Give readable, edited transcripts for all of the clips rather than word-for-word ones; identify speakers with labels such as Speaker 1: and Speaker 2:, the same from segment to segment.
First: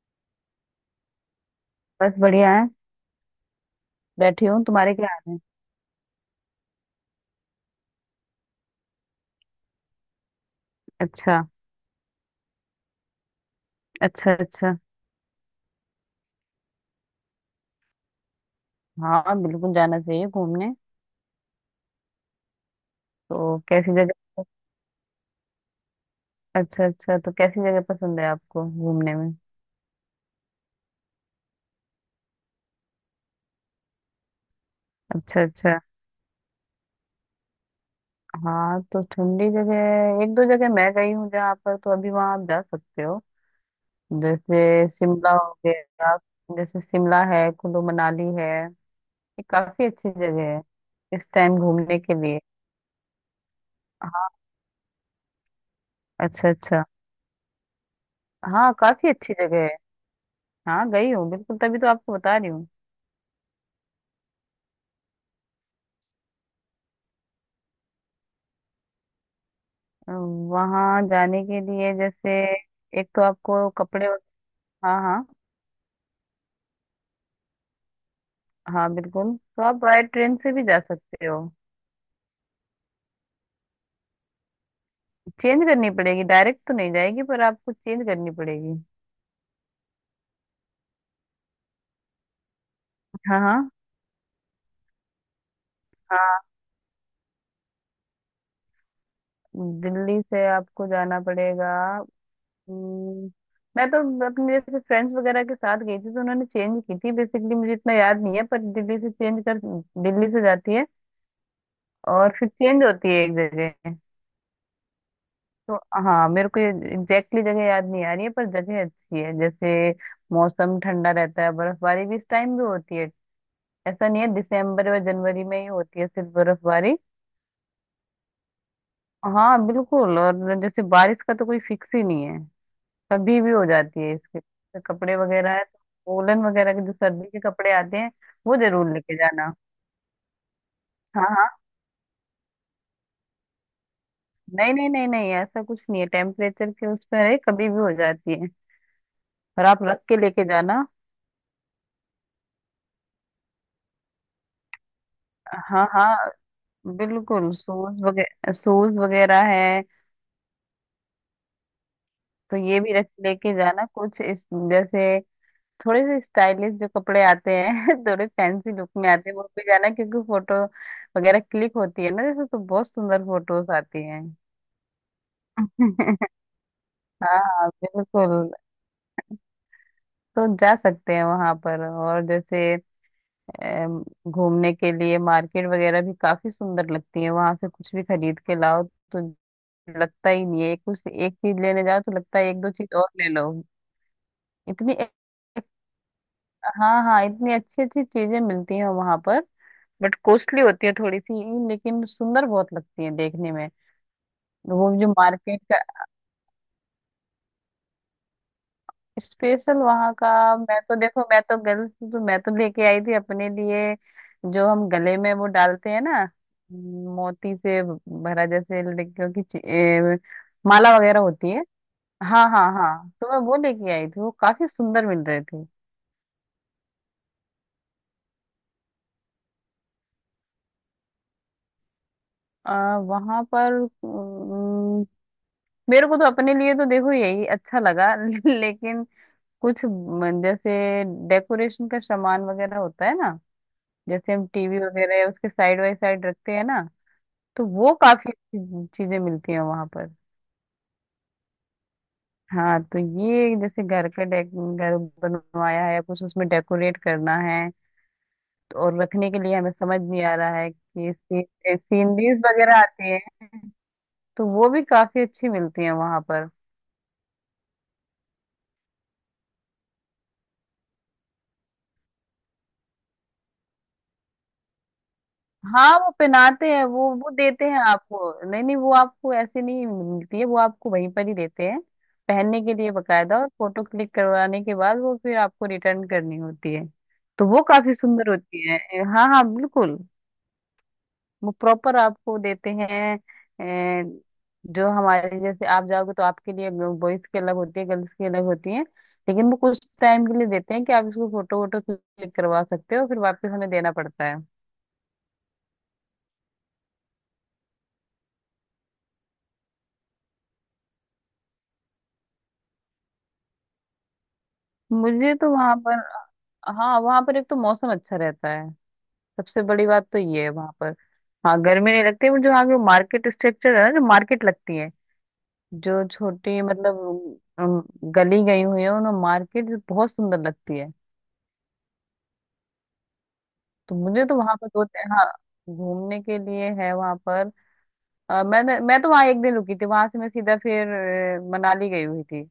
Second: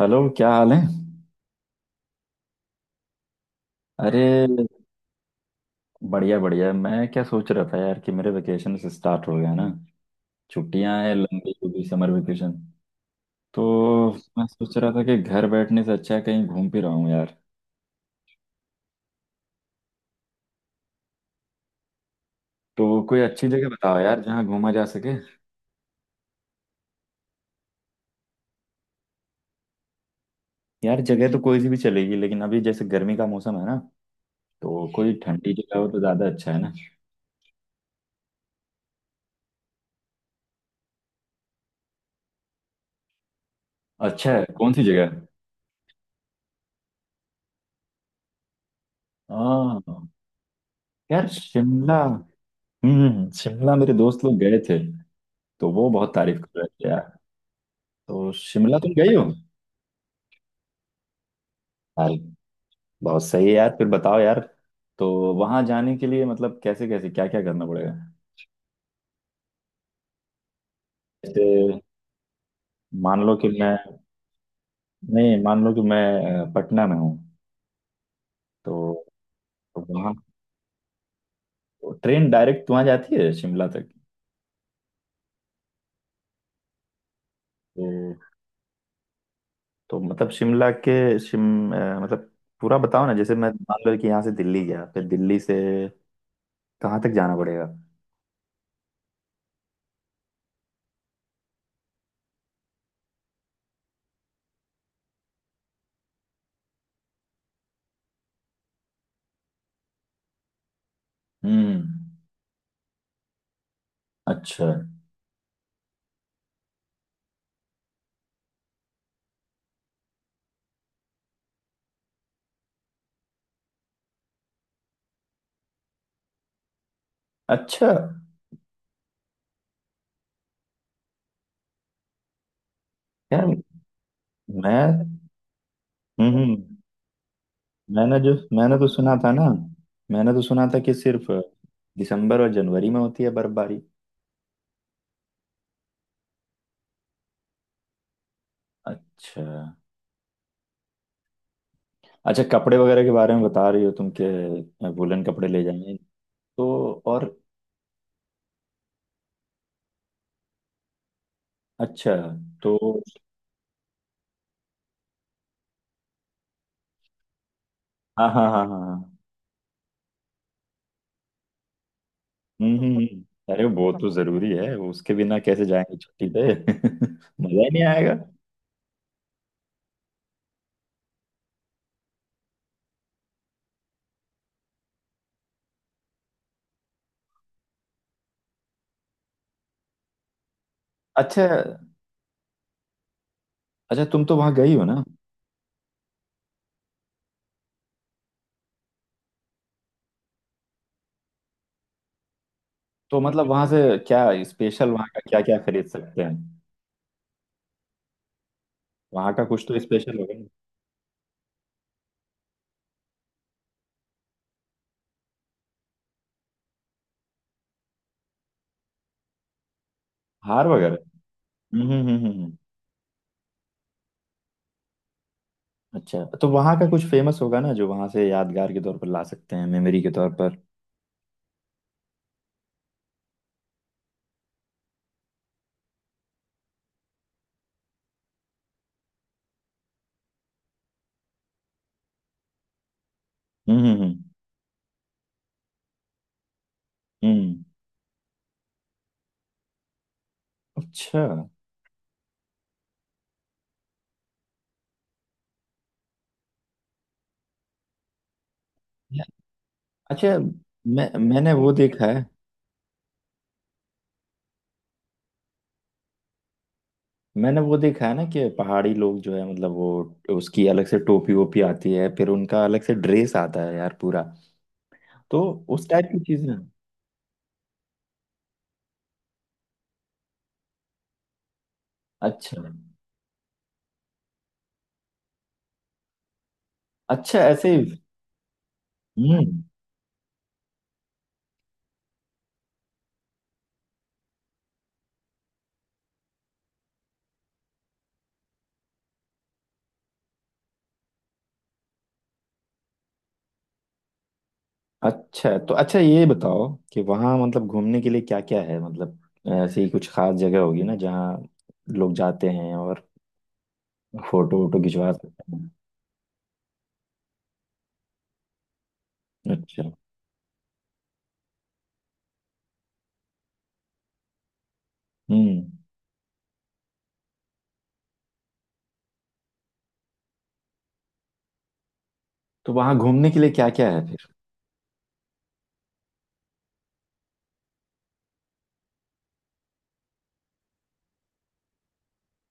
Speaker 1: Hello, क्या हाल है।
Speaker 2: बस बढ़िया है।
Speaker 1: अरे,
Speaker 2: बैठी हूँ, तुम्हारे क्या हाल है?
Speaker 1: बढ़िया बढ़िया। मैं क्या सोच रहा था यार कि मेरे वेकेशन स्टार्ट हो गया ना। छुट्टियां हैं,
Speaker 2: अच्छा,
Speaker 1: लंबी लंबी समर वेकेशन। तो
Speaker 2: अच्छा।
Speaker 1: मैं
Speaker 2: अच्छा।
Speaker 1: सोच रहा था कि घर बैठने से अच्छा है कहीं घूम फिर आऊं यार।
Speaker 2: हाँ, बिल्कुल जाना चाहिए घूमने।
Speaker 1: तो कोई अच्छी
Speaker 2: तो
Speaker 1: जगह
Speaker 2: कैसी
Speaker 1: बताओ यार, जहाँ
Speaker 2: जगह?
Speaker 1: घूमा जा सके।
Speaker 2: अच्छा, अच्छा। तो कैसी जगह पसंद है आपको घूमने में?
Speaker 1: यार, जगह तो कोई सी भी चलेगी, लेकिन अभी जैसे गर्मी का मौसम है ना, तो कोई
Speaker 2: अच्छा,
Speaker 1: ठंडी
Speaker 2: अच्छा।
Speaker 1: जगह हो तो ज्यादा अच्छा है ना।
Speaker 2: हाँ, तो ठंडी जगह एक दो जगह मैं गई हूँ जहाँ पर, तो अभी वहाँ आप जा सकते हो।
Speaker 1: अच्छा है, कौन सी
Speaker 2: जैसे
Speaker 1: जगह।
Speaker 2: शिमला हो गया। जैसे शिमला है, कुल्लू मनाली है। ये काफी
Speaker 1: हाँ।
Speaker 2: अच्छी जगह है
Speaker 1: यार,
Speaker 2: इस टाइम
Speaker 1: शिमला।
Speaker 2: घूमने के लिए।
Speaker 1: हम्म। शिमला मेरे दोस्त
Speaker 2: हाँ।
Speaker 1: लोग गए थे, तो वो बहुत तारीफ
Speaker 2: अच्छा,
Speaker 1: कर रहे
Speaker 2: अच्छा।
Speaker 1: थे। तो
Speaker 2: हाँ,
Speaker 1: शिमला तुम
Speaker 2: काफी
Speaker 1: गई हो।
Speaker 2: अच्छी जगह है। हाँ, गई हूँ बिल्कुल, तभी तो
Speaker 1: यार,
Speaker 2: आपको बता रही हूँ।
Speaker 1: बहुत सही है यार। फिर बताओ यार। तो वहां जाने के लिए मतलब कैसे कैसे क्या क्या करना पड़ेगा।
Speaker 2: वहां जाने के
Speaker 1: जैसे
Speaker 2: लिए, जैसे एक
Speaker 1: मान
Speaker 2: तो
Speaker 1: लो कि
Speaker 2: आपको
Speaker 1: मैं,
Speaker 2: कपड़े। हाँ, हाँ।
Speaker 1: नहीं मान लो कि मैं पटना में हूँ। तो
Speaker 2: हाँ, बिल्कुल, तो आप बाय
Speaker 1: वहाँ
Speaker 2: ट्रेन से भी जा सकते हो।
Speaker 1: ट्रेन डायरेक्ट वहाँ जाती है शिमला तक।
Speaker 2: चेंज करनी पड़ेगी, डायरेक्ट तो नहीं जाएगी, पर आपको
Speaker 1: तो
Speaker 2: चेंज करनी पड़ेगी।
Speaker 1: तो मतलब शिमला के मतलब पूरा बताओ ना। जैसे
Speaker 2: हाँ,
Speaker 1: मैं
Speaker 2: हाँ।
Speaker 1: मान लो कि यहाँ से दिल्ली गया, फिर दिल्ली से
Speaker 2: हाँ।
Speaker 1: कहाँ तक जाना पड़ेगा।
Speaker 2: दिल्ली से आपको जाना पड़ेगा। हम्म, मैं तो अपने जैसे फ्रेंड्स वगैरह के साथ गई थी, तो उन्होंने चेंज की थी। बेसिकली मुझे इतना याद नहीं है, पर दिल्ली से चेंज कर। दिल्ली से जाती है,
Speaker 1: हम्म।
Speaker 2: और फिर चेंज होती है एक जगह।
Speaker 1: अच्छा
Speaker 2: तो हाँ, मेरे को एग्जैक्टली जगह याद नहीं आ रही है, पर जगह अच्छी है। जैसे मौसम ठंडा रहता है, बर्फबारी भी इस टाइम भी होती है। ऐसा नहीं है दिसंबर और जनवरी में ही होती है सिर्फ बर्फबारी।
Speaker 1: अच्छा।
Speaker 2: हाँ, बिल्कुल। और जैसे बारिश का तो कोई फिक्स ही नहीं है, कभी
Speaker 1: यार
Speaker 2: भी हो जाती है। इसके तो कपड़े
Speaker 1: मैं,
Speaker 2: वगैरह है, तो वोलन वगैरह
Speaker 1: हम्म।
Speaker 2: के जो सर्दी के कपड़े आते हैं वो
Speaker 1: मैंने तो
Speaker 2: जरूर
Speaker 1: सुना
Speaker 2: लेके
Speaker 1: था ना।
Speaker 2: जाना।
Speaker 1: मैंने तो सुना था कि
Speaker 2: हाँ,
Speaker 1: सिर्फ
Speaker 2: हाँ।
Speaker 1: दिसंबर और जनवरी में होती है बर्फबारी।
Speaker 2: नहीं, नहीं, नहीं, नहीं, ऐसा कुछ नहीं है, टेम्परेचर के उस पर है, कभी भी हो जाती है।
Speaker 1: अच्छा।
Speaker 2: और आप रख के लेके जाना।
Speaker 1: अच्छा, कपड़े वगैरह के बारे में बता रही हो तुम, के वुलन कपड़े ले
Speaker 2: हाँ,
Speaker 1: जाएंगे।
Speaker 2: हाँ,
Speaker 1: तो और
Speaker 2: बिल्कुल। सूज वगैरह, सूज वगैरह है।
Speaker 1: अच्छा।
Speaker 2: तो
Speaker 1: तो
Speaker 2: ये भी रख लेके जाना कुछ इस। जैसे थोड़े से स्टाइलिश जो कपड़े आते हैं थोड़े
Speaker 1: हाँ हाँ हाँ
Speaker 2: फैंसी
Speaker 1: हाँ
Speaker 2: लुक में
Speaker 1: हाँ।
Speaker 2: आते हैं, वो भी जाना क्योंकि फोटो वगैरह क्लिक होती है ना। जैसे तो बहुत सुंदर
Speaker 1: अरे,
Speaker 2: फोटोज
Speaker 1: वो
Speaker 2: आती
Speaker 1: तो
Speaker 2: हैं।
Speaker 1: जरूरी है, उसके बिना कैसे जाएंगे छुट्टी पे
Speaker 2: हाँ,
Speaker 1: मजा
Speaker 2: हाँ,
Speaker 1: ही नहीं आएगा।
Speaker 2: बिल्कुल। तो जा सकते हैं वहां पर। और जैसे अम, घूमने के लिए मार्केट वगैरह भी काफी सुंदर लगती है, वहां से कुछ भी खरीद के लाओ तो लगता ही नहीं है। एक कुछ एक
Speaker 1: अच्छा।
Speaker 2: चीज लेने जाओ तो लगता है एक दो चीज और ले लो।
Speaker 1: अच्छा, तुम तो वहां गई हो
Speaker 2: इतनी।
Speaker 1: ना।
Speaker 2: हाँ, हाँ, इतनी अच्छी अच्छी चीजें मिलती हैं वहां पर। बट कॉस्टली होती है थोड़ी सी, लेकिन सुंदर बहुत लगती है
Speaker 1: तो मतलब
Speaker 2: देखने
Speaker 1: वहां
Speaker 2: में।
Speaker 1: से क्या स्पेशल,
Speaker 2: वो
Speaker 1: वहां
Speaker 2: जो
Speaker 1: का क्या क्या
Speaker 2: मार्केट का।
Speaker 1: खरीद सकते हैं। वहां का कुछ
Speaker 2: स्पेशल
Speaker 1: तो
Speaker 2: वहाँ
Speaker 1: स्पेशल होगा ना।
Speaker 2: का। मैं तो देखो, मैं तो गर्ल्स, तो मैं तो लेके आई थी अपने लिए जो हम गले में वो डालते हैं ना। मोती से भरा, जैसे लड़कियों की
Speaker 1: हार वगैरह।
Speaker 2: माला वगैरह होती है। हाँ,
Speaker 1: हम्म।
Speaker 2: हाँ, हाँ, तो मैं वो लेके आई थी, वो काफी सुंदर मिल रहे थे।
Speaker 1: अच्छा, तो वहाँ का कुछ फेमस होगा ना जो वहाँ से यादगार के तौर पर ला सकते हैं, मेमोरी के तौर पर।
Speaker 2: वहां पर मेरे को तो अपने लिए तो देखो यही अच्छा लगा, लेकिन कुछ जैसे डेकोरेशन का सामान वगैरह होता है ना।
Speaker 1: हम्म हम्म हम्म
Speaker 2: जैसे हम टीवी वगैरह है, उसके साइड बाय साइड रखते हैं ना।
Speaker 1: हम्म।
Speaker 2: तो वो काफी अच्छी चीजें मिलती हैं वहां पर।
Speaker 1: अच्छा।
Speaker 2: हाँ, तो ये जैसे घर का डेक घर बनवाया है, कुछ उसमें डेकोरेट करना है, तो और रखने के लिए हमें समझ नहीं
Speaker 1: अच्छा,
Speaker 2: आ रहा है
Speaker 1: मैं
Speaker 2: कि
Speaker 1: मैंने वो देखा है।
Speaker 2: सीनरीज वगैरह आती है, तो वो भी काफी अच्छी मिलती है वहां पर।
Speaker 1: मैंने वो देखा है ना कि पहाड़ी लोग जो है मतलब वो, उसकी अलग से टोपी वोपी आती है, फिर उनका अलग से ड्रेस आता है यार पूरा। तो उस
Speaker 2: हाँ
Speaker 1: टाइप
Speaker 2: वो
Speaker 1: की चीजें।
Speaker 2: पहनाते हैं, वो देते हैं आपको। नहीं, नहीं, वो आपको ऐसे नहीं मिलती है, वो आपको वहीं पर ही देते हैं पहनने
Speaker 1: अच्छा।
Speaker 2: के लिए बकायदा, और फोटो क्लिक करवाने के बाद वो फिर आपको रिटर्न करनी होती है।
Speaker 1: अच्छा,
Speaker 2: तो वो
Speaker 1: ऐसे ही।
Speaker 2: काफी सुंदर होती है। हाँ, हाँ,
Speaker 1: हम्म।
Speaker 2: बिल्कुल। वो प्रॉपर आपको देते हैं। ए, जो हमारे जैसे आप जाओगे तो आपके लिए बॉयज की अलग होती है, गर्ल्स की अलग होती है। लेकिन वो कुछ टाइम के लिए देते हैं कि आप इसको फोटो वोटो क्लिक करवा सकते हो, फिर वापस हमें देना पड़ता है।
Speaker 1: अच्छा, तो अच्छा ये बताओ कि वहाँ मतलब घूमने के लिए क्या क्या है, मतलब ऐसी कुछ खास जगह होगी ना जहाँ लोग जाते हैं और फोटो वोटो खिंचवा
Speaker 2: मुझे तो
Speaker 1: सकते हैं।
Speaker 2: वहां पर, हाँ वहां पर एक तो मौसम अच्छा रहता है, सबसे बड़ी
Speaker 1: अच्छा।
Speaker 2: बात तो ये है वहां पर। हाँ, गर्मी नहीं लगती, बट जो आगे मार्केट स्ट्रक्चर है ना, जो मार्केट लगती है
Speaker 1: हम्म,
Speaker 2: जो छोटी, मतलब अम, गली गई हुई है, उन्हें मार्केट जो बहुत सुंदर लगती है।
Speaker 1: तो वहाँ घूमने के लिए क्या क्या
Speaker 2: तो
Speaker 1: है
Speaker 2: मुझे
Speaker 1: फिर।
Speaker 2: तो वहां पर दो, हाँ घूमने के लिए है वहां पर। मैं तो वहां एक दिन रुकी थी, वहां से मैं सीधा फिर मनाली गई हुई थी।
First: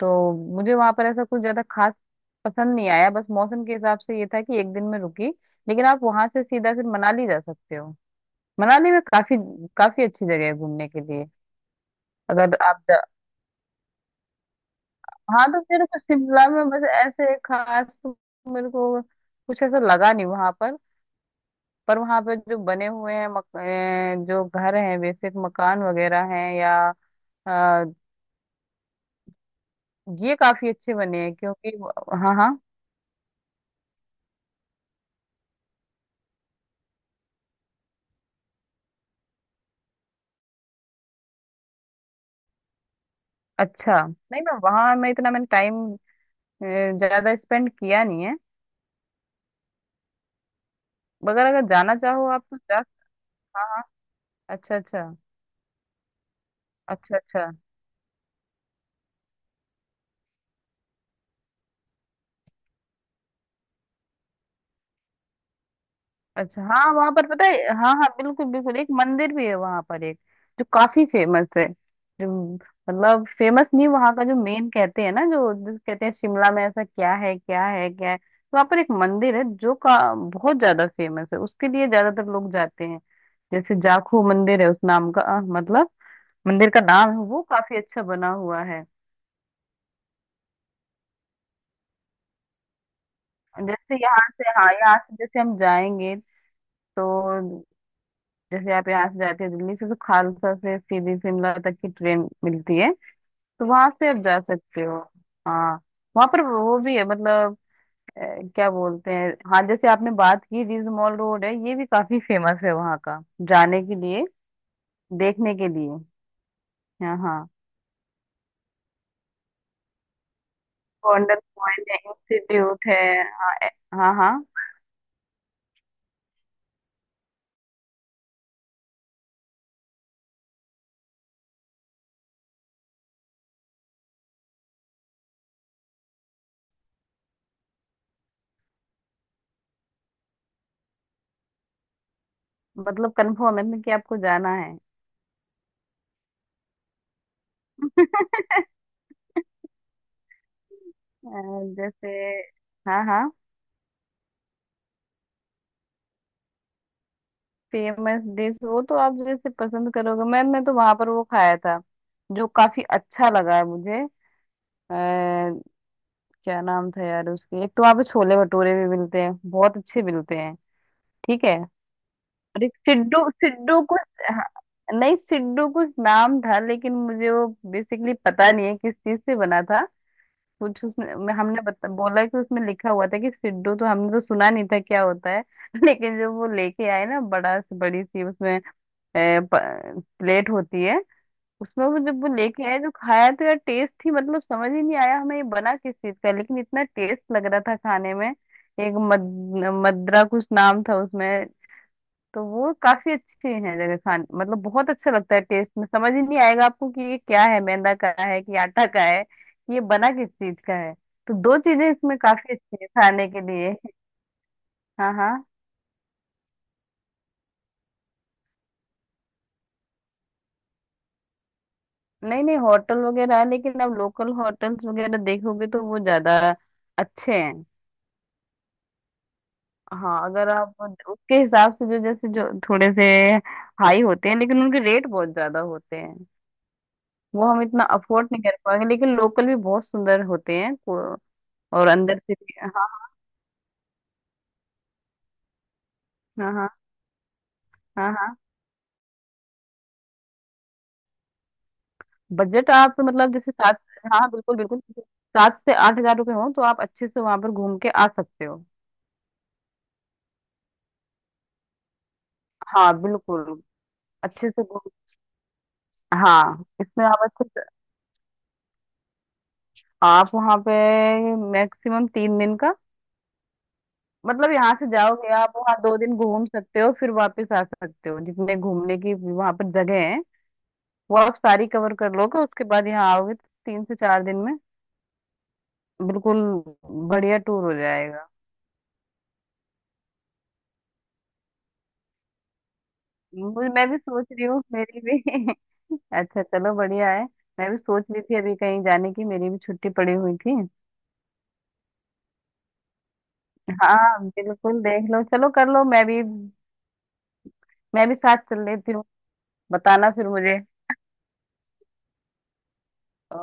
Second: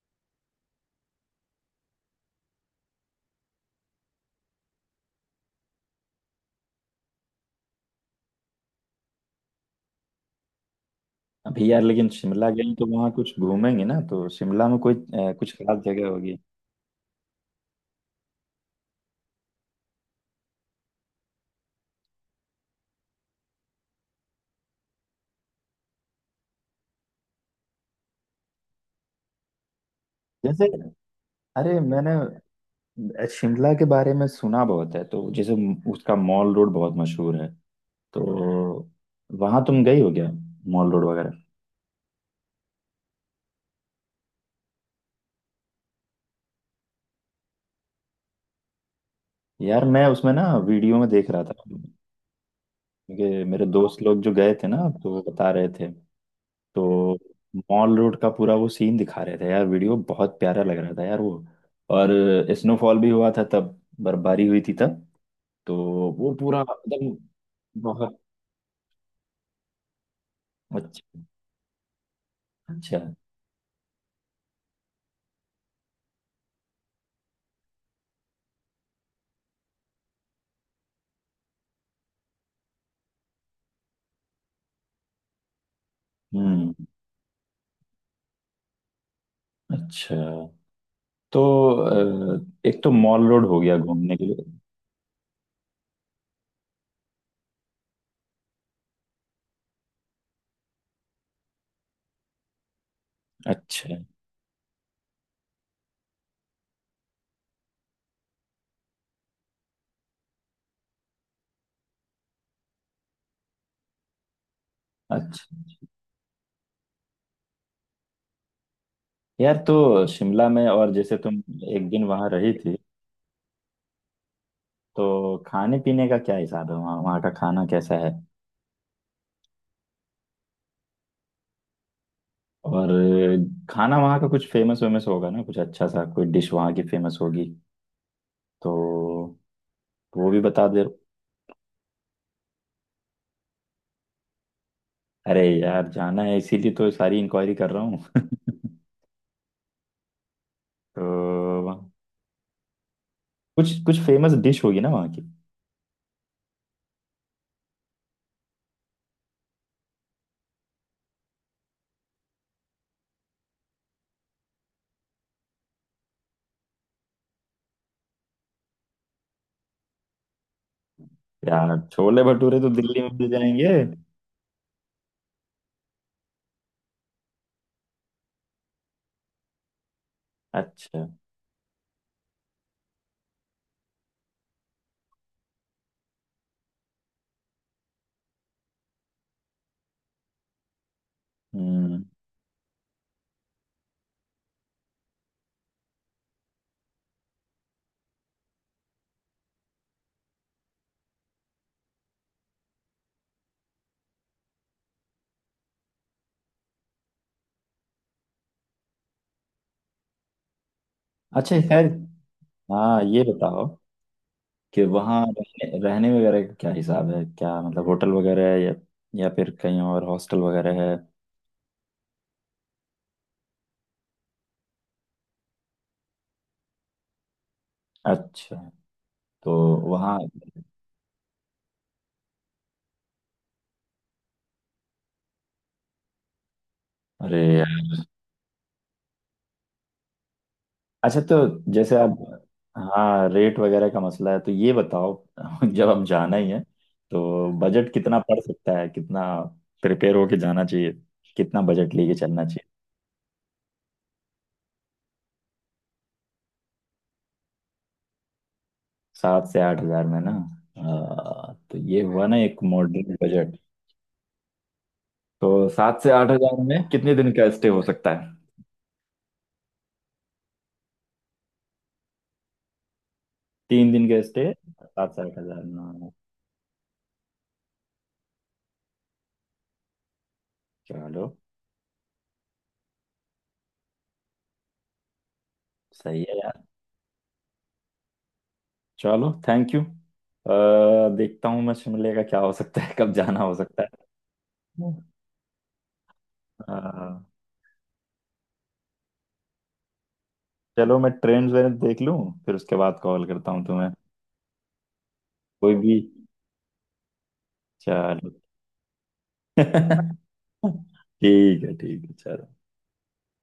Speaker 2: तो मुझे वहां पर ऐसा कुछ ज्यादा खास पसंद नहीं आया, बस मौसम के हिसाब से ये था कि एक दिन में रुकी। लेकिन आप वहां से सीधा फिर मनाली जा सकते हो। मनाली में काफी, काफी अच्छी जगह है घूमने के लिए।
Speaker 1: अभी यार, लेकिन शिमला
Speaker 2: अगर
Speaker 1: गए
Speaker 2: आप
Speaker 1: तो वहाँ कुछ घूमेंगे ना, तो शिमला में कोई
Speaker 2: हाँ,
Speaker 1: कुछ
Speaker 2: तो
Speaker 1: खास
Speaker 2: मेरे को
Speaker 1: जगह होगी
Speaker 2: शिमला में बस ऐसे खास तो मेरे को कुछ ऐसा लगा नहीं वहां पर। पर वहां पर जो बने हुए हैं जो घर हैं, बेसिक मकान वगैरह हैं, या अ, ये
Speaker 1: जैसे।
Speaker 2: काफी अच्छे बने हैं क्योंकि
Speaker 1: अरे मैंने
Speaker 2: व- हाँ, हाँ।
Speaker 1: शिमला के बारे में सुना बहुत है, तो जैसे उसका मॉल रोड बहुत मशहूर है। तो वहाँ तुम गई हो क्या, मॉल रोड वगैरह।
Speaker 2: अच्छा नहीं, मैं वहां, मैं इतना मैंने टाइम ज्यादा स्पेंड किया नहीं है।
Speaker 1: यार, मैं उसमें ना वीडियो में देख रहा
Speaker 2: मगर
Speaker 1: था,
Speaker 2: अगर जाना चाहो आप तो जा।
Speaker 1: क्योंकि मेरे
Speaker 2: हाँ, हाँ।
Speaker 1: दोस्त लोग जो गए थे ना,
Speaker 2: अच्छा, अच्छा।
Speaker 1: तो वो बता रहे थे। तो
Speaker 2: अच्छा, अच्छा।
Speaker 1: मॉल रोड का पूरा वो सीन दिखा रहे थे यार, वीडियो बहुत प्यारा लग रहा था यार वो। और स्नोफॉल भी हुआ था तब, बर्फबारी हुई थी तब, तो वो पूरा
Speaker 2: अच्छा। हाँ वहां
Speaker 1: एकदम
Speaker 2: पर पता है, हाँ हाँ
Speaker 1: बहुत
Speaker 2: बिल्कुल बिल्कुल, एक मंदिर भी है वहां पर एक जो काफी
Speaker 1: अच्छा।
Speaker 2: फेमस है। जो
Speaker 1: अच्छा।
Speaker 2: मतलब फेमस नहीं, वहां का जो मेन कहते हैं ना, जो जिस कहते हैं शिमला में ऐसा क्या है, क्या है, क्या है, तो वहां पर एक मंदिर है जो का बहुत ज्यादा फेमस है, उसके लिए ज्यादातर लोग जाते हैं। जैसे जाखू मंदिर है उस नाम का, मतलब मंदिर
Speaker 1: हम्म।
Speaker 2: का नाम है, वो काफी अच्छा बना हुआ है।
Speaker 1: अच्छा, तो एक तो मॉल रोड हो गया
Speaker 2: जैसे
Speaker 1: घूमने के
Speaker 2: यहाँ
Speaker 1: लिए।
Speaker 2: से, हाँ यहाँ से जैसे हम जाएंगे, तो जैसे आप यहाँ से जाते हो दिल्ली से तो खालसा से सीधी शिमला तक की ट्रेन मिलती है। तो वहां
Speaker 1: अच्छा।
Speaker 2: से आप जा सकते हो। हाँ, वहां पर वो भी है, मतलब अ, क्या बोलते हैं। हाँ, जैसे आपने बात की, रिज मॉल रोड है, ये भी काफी फेमस है वहाँ का जाने के लिए, देखने के
Speaker 1: अच्छा,
Speaker 2: लिए। हाँ, हाँ।
Speaker 1: यार तो शिमला में और जैसे तुम
Speaker 2: गोल्डन
Speaker 1: एक
Speaker 2: पॉइंट है,
Speaker 1: दिन वहां रही थी,
Speaker 2: इंस्टीट्यूट है। हाँ, हाँ।
Speaker 1: तो खाने पीने का क्या हिसाब है वहाँ वहाँ का खाना कैसा है। और खाना वहाँ का कुछ फेमस वेमस होगा ना, कुछ अच्छा सा कोई डिश वहाँ की फेमस होगी, तो वो भी बता दे।
Speaker 2: मतलब कंफर्म है ना कि आपको जाना है?
Speaker 1: अरे यार, जाना है इसीलिए तो सारी इंक्वायरी कर रहा हूँ तो
Speaker 2: अ, जैसे, हाँ, हाँ।
Speaker 1: कुछ कुछ फेमस डिश होगी ना वहाँ की।
Speaker 2: फेमस डिश वो तो आप जैसे पसंद करोगे मैम, मैं तो वहां पर वो खाया था जो काफी अच्छा लगा है मुझे। आ, क्या नाम था यार उसकी, एक तो वहाँ पे छोले भटूरे भी मिलते हैं, बहुत अच्छे मिलते हैं। ठीक है।
Speaker 1: यार, छोले भटूरे
Speaker 2: और
Speaker 1: तो
Speaker 2: एक
Speaker 1: दिल्ली में
Speaker 2: सिड्डू,
Speaker 1: मिल जाएंगे।
Speaker 2: सिड्डू कुछ, हाँ, नहीं सिड्डू कुछ नाम था, लेकिन मुझे वो बेसिकली पता नहीं है किस चीज से बना था। कुछ
Speaker 1: अच्छा।
Speaker 2: उसमें हमने बोला कि उसमें लिखा हुआ था कि सिड्डू, तो हमने तो सुना नहीं था क्या होता है लेकिन जब वो लेके आए ना, बड़ा से बड़ी सी उसमें प्लेट होती है। उसमें वो
Speaker 1: हम्म।
Speaker 2: जब वो लेके आए जो खाया, तो यार टेस्ट ही मतलब समझ ही नहीं आया हमें ये बना किस चीज का, लेकिन इतना टेस्ट लग रहा था खाने में, एक मद्रा कुछ नाम था उसमें। तो वो काफी अच्छी है जगह, खान मतलब बहुत अच्छा लगता है टेस्ट में, समझ ही नहीं आएगा आपको कि ये क्या है, मैदा का है कि आटा का है, ये बना किस चीज का है। तो दो
Speaker 1: अच्छा खैर,
Speaker 2: चीजें इसमें काफी अच्छी है
Speaker 1: हाँ ये
Speaker 2: खाने के
Speaker 1: बताओ
Speaker 2: लिए।
Speaker 1: कि
Speaker 2: हाँ,
Speaker 1: वहाँ
Speaker 2: हाँ।
Speaker 1: रहने वगैरह का क्या हिसाब है, क्या मतलब होटल वगैरह है या फिर कहीं और हॉस्टल वगैरह है।
Speaker 2: नहीं, नहीं, होटल वगैरह है, लेकिन आप लोकल होटल्स वगैरह देखोगे तो वो ज्यादा अच्छे हैं।
Speaker 1: अच्छा, तो वहाँ,
Speaker 2: हाँ, अगर आप उसके हिसाब से जो जैसे जो थोड़े से हाई होते हैं, लेकिन उनके रेट बहुत ज्यादा होते हैं।
Speaker 1: अरे
Speaker 2: वो हम इतना
Speaker 1: यार।
Speaker 2: अफोर्ड नहीं कर पाएंगे, लेकिन लोकल भी बहुत सुंदर होते हैं
Speaker 1: अच्छा, तो
Speaker 2: और
Speaker 1: जैसे आप,
Speaker 2: अंदर से भी। हाँ,
Speaker 1: हाँ रेट वगैरह का मसला है तो ये बताओ। जब हम जाना
Speaker 2: हाँ,
Speaker 1: ही
Speaker 2: हाँ,
Speaker 1: है,
Speaker 2: हाँ,
Speaker 1: तो बजट
Speaker 2: हाँ,
Speaker 1: कितना
Speaker 2: हाँ।
Speaker 1: पड़ सकता है, कितना प्रिपेयर होके जाना चाहिए, कितना बजट लेके चलना चाहिए।
Speaker 2: बजट आप मतलब जैसे सात, हाँ बिल्कुल बिल्कुल, 7 से 8 हज़ार रुपये हो तो आप अच्छे से वहां पर घूम के आ सकते हो।
Speaker 1: 7 से 8 हज़ार में ना। तो ये हुआ ना एक
Speaker 2: हाँ,
Speaker 1: मॉडरेट बजट।
Speaker 2: बिल्कुल। अच्छे से घूम।
Speaker 1: तो 7 से 8 हज़ार
Speaker 2: हाँ,
Speaker 1: में
Speaker 2: इसमें
Speaker 1: कितने
Speaker 2: आप
Speaker 1: दिन का
Speaker 2: अच्छे से,
Speaker 1: स्टे हो सकता है।
Speaker 2: आप वहां पे मैक्सिमम 3 दिन का।
Speaker 1: 3 दिन का स्टे,
Speaker 2: मतलब यहाँ से
Speaker 1: सात से
Speaker 2: जाओगे
Speaker 1: आठ
Speaker 2: आप
Speaker 1: हजार
Speaker 2: वहाँ दो
Speaker 1: ना।
Speaker 2: दिन घूम सकते हो, फिर वापस आ सकते हो, जितने घूमने की वहां पर जगह है वो
Speaker 1: चलो।
Speaker 2: आप सारी कवर कर लोगे, उसके बाद यहाँ आओगे तो 3 से 4 दिन में।
Speaker 1: सही है
Speaker 2: बिल्कुल,
Speaker 1: यार।
Speaker 2: बढ़िया टूर हो जाएगा।
Speaker 1: चलो, थैंक यू। देखता हूँ मैं शिमले का क्या हो सकता है, कब जाना हो
Speaker 2: मुझे,
Speaker 1: सकता
Speaker 2: मैं भी सोच रही हूँ,
Speaker 1: है।
Speaker 2: मेरी भी। अच्छा
Speaker 1: अ,
Speaker 2: चलो बढ़िया है। मैं भी सोच रही थी अभी कहीं जाने की, मेरी भी छुट्टी पड़ी हुई थी।
Speaker 1: चलो, मैं ट्रेन वेन देख लूँ, फिर उसके बाद कॉल करता हूँ तुम्हें।
Speaker 2: हाँ, बिल्कुल, देख लो, चलो कर
Speaker 1: कोई
Speaker 2: लो,
Speaker 1: भी।
Speaker 2: मैं भी, मैं भी
Speaker 1: चलो।
Speaker 2: साथ चल लेती हूँ। बताना फिर मुझे।
Speaker 1: ठीक है चलो।